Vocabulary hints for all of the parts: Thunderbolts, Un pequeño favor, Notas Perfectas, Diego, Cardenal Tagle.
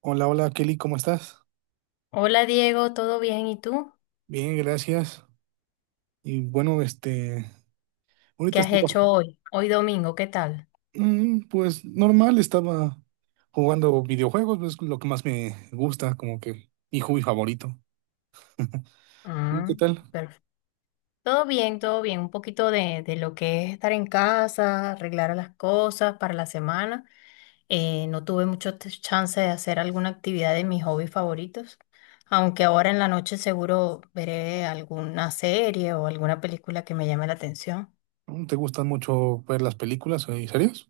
Hola, hola Kelly, ¿cómo estás? Hola Diego, ¿todo bien? ¿Y tú? Bien, gracias. Y bueno, ¿Qué ahorita has estoy bajo. hecho hoy? Hoy domingo, ¿qué tal? Pues normal, estaba jugando videojuegos, es lo que más me gusta, como que mi hobby favorito. ¿Tú qué Ah, tal? perfecto. Todo bien, todo bien. Un poquito de lo que es estar en casa, arreglar las cosas para la semana. No tuve mucho chance de hacer alguna actividad de mis hobbies favoritos, aunque ahora en la noche seguro veré alguna serie o alguna película que me llame la atención. ¿Te gustan mucho ver las películas y series?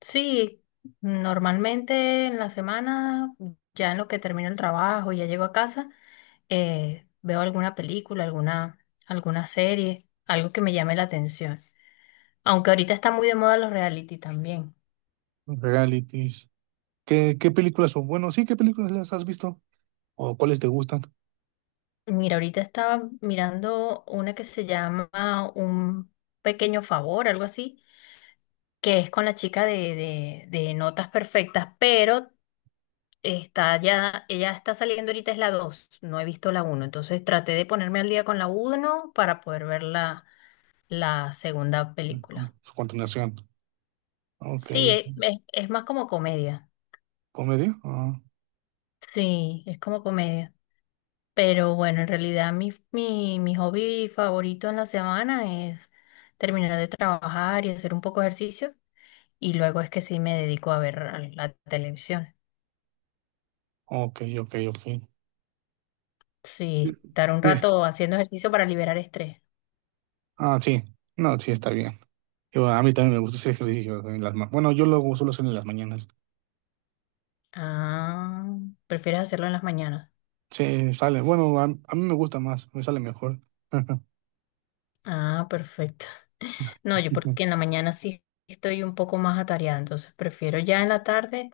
Sí, normalmente en la semana, ya en lo que termino el trabajo, ya llego a casa, veo alguna película, alguna serie, algo que me llame la atención. Aunque ahorita está muy de moda los reality también. Realities. ¿Qué películas son? Bueno, sí, ¿qué películas las has visto? ¿O cuáles te gustan? Mira, ahorita estaba mirando una que se llama Un pequeño favor, algo así, que es con la chica de Notas Perfectas, pero ella está saliendo ahorita es la 2. No he visto la uno, entonces traté de ponerme al día con la uno para poder ver la segunda Con película. su continuación. Ok. Sí, es más como comedia, ¿Comedia? Ah, sí, es como comedia, pero bueno, en realidad mi hobby favorito en la semana es terminar de trabajar y hacer un poco de ejercicio y luego es que sí me dedico a ver a la televisión, ok, ok, ok. sí, estar un Eh, rato haciendo ejercicio para liberar estrés. Ah, sí. No, sí, está bien. Yo, a mí también me gusta ese ejercicio. En las bueno, yo lo suelo hacer en las mañanas. Ah, ¿prefieres hacerlo en las mañanas? Sí, sale. Bueno, a mí me gusta más, me sale mejor. Ah, perfecto. No, yo porque en la mañana sí estoy un poco más atareada, entonces prefiero ya en la tarde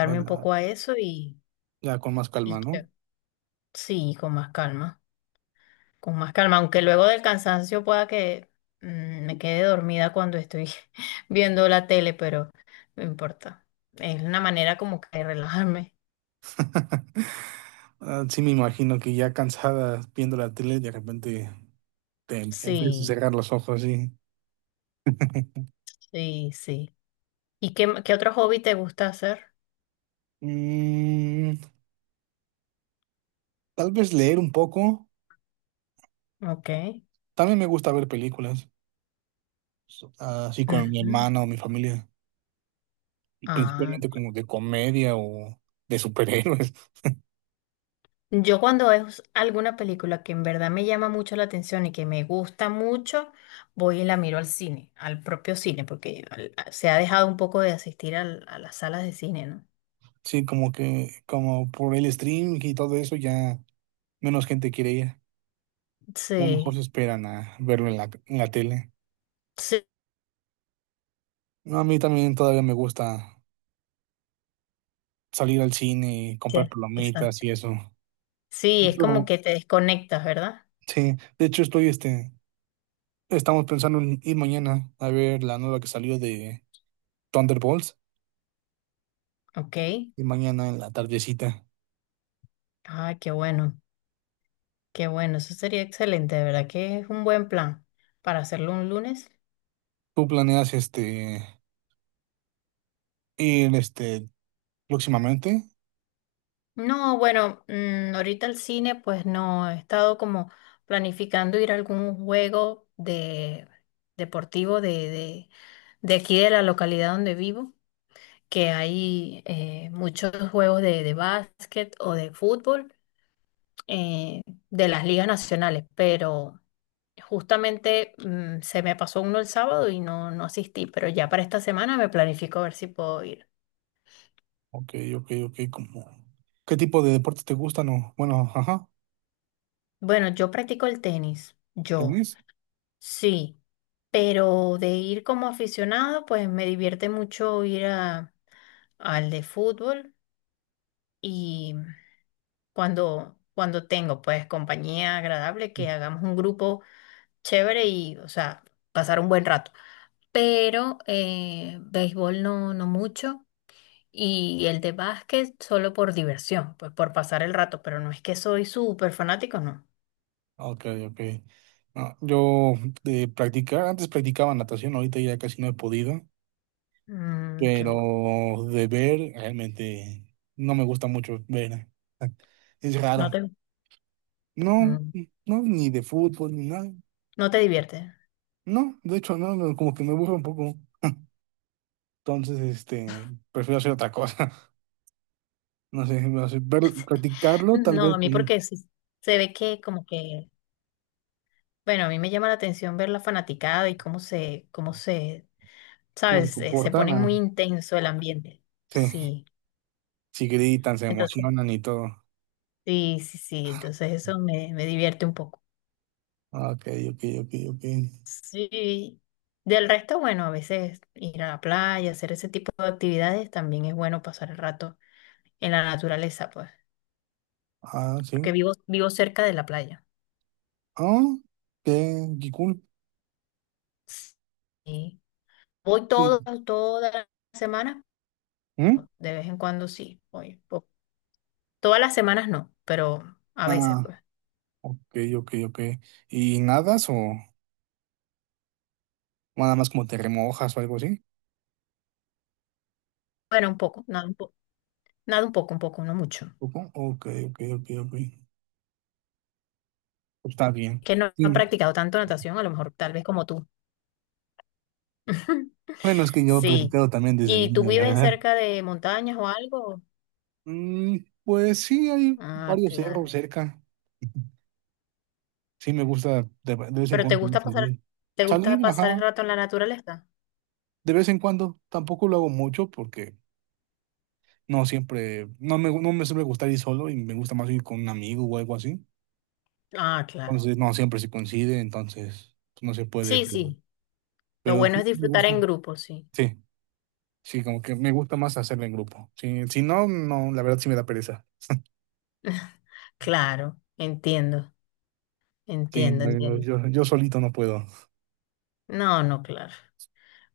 Ya, un poco a eso y, ya con más calma, y ¿no? ya. Sí, con más calma, aunque luego del cansancio pueda que me quede dormida cuando estoy viendo la tele, pero no importa. Es una manera como que de relajarme. Ah, sí, me imagino que ya cansada viendo la tele, de repente te empiezas a Sí, cerrar los ojos y... sí, sí. ¿Y qué otro hobby te gusta hacer? Mm, tal vez leer un poco. Ok. También me gusta ver películas, así con mi Ujú. hermana o mi familia, y Ah, principalmente como de comedia o de superhéroes. yo cuando es alguna película que en verdad me llama mucho la atención y que me gusta mucho, voy y la miro al cine, al propio cine, porque se ha dejado un poco de asistir a las salas de cine, ¿no? Sí, como que, como por el stream y todo eso, ya menos gente quiere ir. A lo mejor Sí, se esperan a verlo en en la tele. sí, No, a mí también todavía me gusta salir al cine y sí, comprar palomitas exacto. y eso. De Sí, es como hecho, que te desconectas, ¿verdad? sí, de hecho estoy, estamos pensando en ir mañana a ver la nueva que salió de Thunderbolts Ok. y mañana en la tardecita. Ah, qué bueno, eso sería excelente, de verdad que es un buen plan para hacerlo un lunes. ¿Tú planeas, este, ir, este, próximamente? No, bueno, ahorita el cine, pues no, he estado como planificando ir a algún juego de deportivo de aquí de la localidad donde vivo, que hay muchos juegos de básquet o de fútbol eh, de las ligas nacionales, pero justamente se me pasó uno el sábado y no asistí, pero ya para esta semana me planifico a ver si puedo ir. Ok, ok, ok, como... ¿Qué tipo de deportes te gustan o, bueno, ajá? Bueno, yo practico el tenis, yo. ¿Tenis? Sí, pero de ir como aficionado, pues me divierte mucho ir al de fútbol y cuando tengo pues compañía agradable, que hagamos un grupo chévere y, o sea, pasar un buen rato. Pero béisbol no, no mucho y el de básquet solo por diversión, pues por pasar el rato, pero no es que soy súper fanático, no. Ah, ok, ok. No, yo de practicar, antes practicaba natación, ahorita ya casi no he podido, Qué bueno. pero de ver realmente no me gusta mucho ver. Es No raro. te, No, mm, no, ni de fútbol, ni nada. no te divierte. No, de hecho, no, no, como que me aburre un poco. Entonces, este, prefiero hacer otra cosa. No sé, no sé, ver, practicarlo, tal No, vez, a mí porque sí se ve que como que, bueno, a mí me llama la atención ver la fanaticada y cómo se, cómo se sabes, se comportan. pone muy Ah, intenso el ambiente. sí, Sí, si gritan, se entonces, emocionan y todo. sí, sí, sí, entonces eso me divierte un poco. Ah, ok, ok, ok, ok. Sí, del resto, bueno, a veces ir a la playa, hacer ese tipo de actividades, también es bueno pasar el rato en la naturaleza, pues, Ah, sí. porque vivo cerca de la playa. Ah, qué, qué cool. Sí. Voy todas las semanas, ¿Mm? ¿no? De vez en cuando sí, oye, todas las semanas no, pero a veces, Ah, pues. ok, ok, ok. ¿Y nadas o nada más como te remojas o algo así? Bueno, un poco, nada, un poco, nada, un poco, no mucho. Supongo. Ok, ok, ok, ok. Pues está bien. Que no he Sí, practicado tanto natación, a lo mejor tal vez como tú. bueno, es que yo he Sí. practicado también desde ¿Y tú niño, la vives verdad. cerca de montañas o algo? Mm, pues sí, hay Ah, varios cerros claro. cerca. Sí, me gusta de vez en ¿Pero te cuando gusta también pasar, salir. te gusta Salir, pasar el ajá, rato en la naturaleza? de vez en cuando. Tampoco lo hago mucho porque no siempre, no me, no me suele gustar ir solo y me gusta más ir con un amigo o algo así. Ah, claro. Entonces, no siempre se coincide, entonces no se puede, Sí, sí. Lo pero bueno es sí me disfrutar gusta. en grupo, sí. Sí, sí, como que me gusta más hacerlo en grupo. Sí, si no, no, la verdad sí me da pereza. Claro, entiendo, Sí, entiendo, no, yo, entiendo. yo solito no puedo. No, no, claro.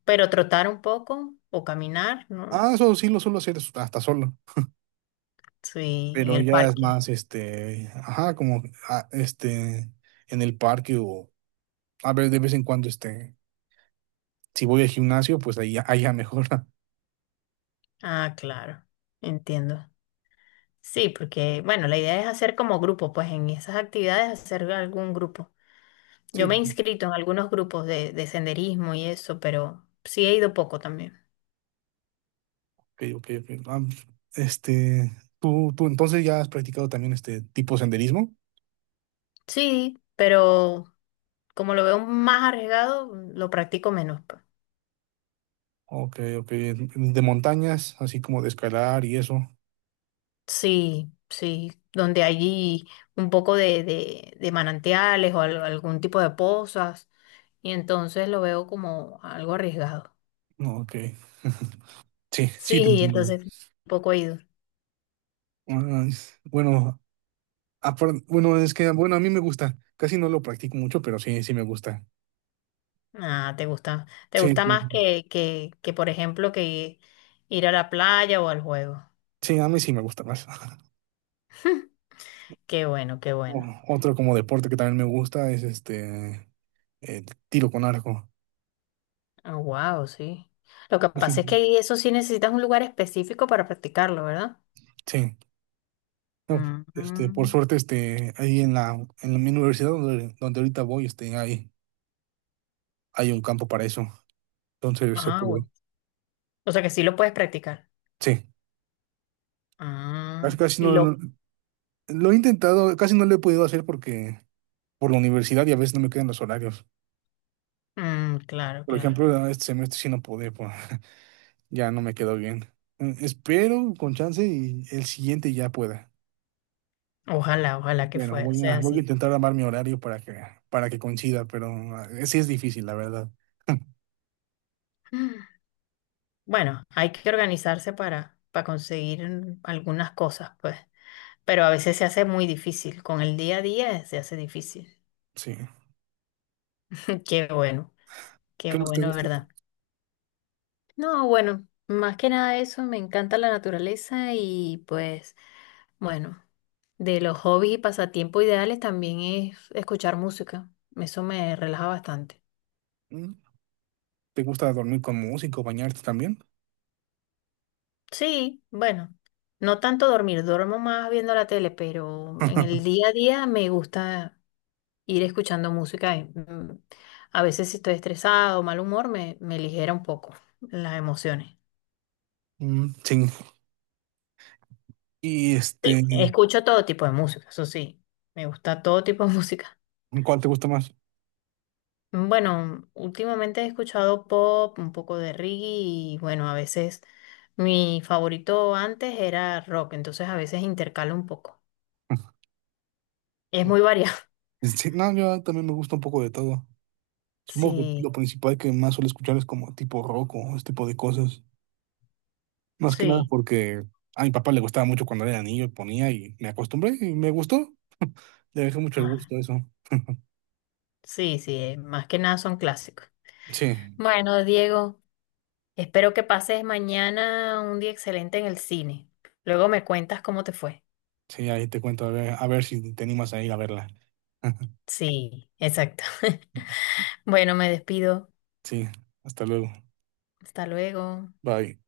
Pero trotar un poco o caminar, ¿no? Ah, eso sí lo suelo hacer hasta solo, Sí, en pero el ya es parque. más, este, ajá, como, ah, este, en el parque o, a ver, de vez en cuando, este, si voy al gimnasio, pues ahí, ahí ya mejora. Ah, claro, entiendo. Sí, porque, bueno, la idea es hacer como grupo, pues en esas actividades hacer algún grupo. Yo Sí, me he inscrito en algunos grupos de senderismo y eso, pero sí he ido poco también. ok, ok, ok. Ah, este, tú entonces ya has practicado también este tipo senderismo. Sí, pero como lo veo más arriesgado, lo practico menos, pues. Ok, ok. De montañas, así como de escalar y eso. Sí, sí, donde hay un poco de manantiales o algún tipo de pozas, y entonces lo veo como algo arriesgado. No, ok. Sí, sí, te Sí, entiendo. entonces poco he ido. Ah, bueno, bueno, es que, bueno, a mí me gusta. Casi no lo practico mucho, pero sí, sí me gusta. Ah, te gusta, te Sí, gusta más que, por ejemplo, que ir a la playa o al juego. sí, a mí sí me gusta más. Qué bueno, qué bueno. Otro como deporte que también me gusta es este, el tiro con arco. Wow, sí. Lo que pasa Sí, es que ahí eso sí necesitas un lugar específico para practicarlo, ¿verdad? sí. No, pues, este, por Ujú. suerte, este, ahí en la, en mi universidad donde, donde ahorita voy, este, hay un campo para eso. Entonces se Ah, puede. bueno. O sea que sí lo puedes practicar. Sí. Casi Ah, casi no lo he intentado, casi no lo he podido hacer porque por la universidad y a veces no me quedan los horarios. Claro, Por claro. ejemplo, este semestre sí no pude, pues, ya no me quedó bien. Espero con chance y el siguiente ya pueda. Ojalá, ojalá que Bueno, voy a, sea voy a así. intentar armar mi horario para que coincida, pero sí es difícil, la verdad. Mm, Bueno, hay que organizarse para conseguir algunas cosas, pues. Pero a veces se hace muy difícil. Con el día a día se hace difícil. Sí. Qué bueno, qué ¿Qué más te bueno, gusta? ¿verdad? No, bueno, más que nada eso, me encanta la naturaleza y pues, bueno, de los hobbies y pasatiempos ideales también es escuchar música. Eso me relaja bastante. ¿Mm? ¿Te gusta dormir con música o bañarte también? Sí, bueno, no tanto dormir, duermo más viendo la tele, pero en el día a día me gusta ir escuchando música, y, a veces si estoy estresado o mal humor, me ligera un poco las emociones. Mm, sí. Y Sí, este, escucho todo tipo de música, eso sí, me gusta todo tipo de música. ¿cuál te gusta más? Bueno, últimamente he escuchado pop, un poco de reggae y bueno, a veces mi favorito antes era rock, entonces a veces intercalo un poco. Es muy variado. Sí, no, yo también me gusta un poco de todo. Supongo que lo Sí, principal que más suelo escuchar es como tipo rock o ese tipo de cosas. Más que nada sí. porque a mi papá le gustaba mucho cuando era niño y ponía y me acostumbré y me gustó. Le dejé mucho el Ah, gusto a eso. sí, sí, más que nada son clásicos. Sí, Bueno, Diego, espero que pases mañana un día excelente en el cine. Luego me cuentas cómo te fue. sí, ahí te cuento a ver si te animas a ir a verla. Sí, exacto. Bueno, me despido. Sí, hasta luego. Hasta luego. Bye.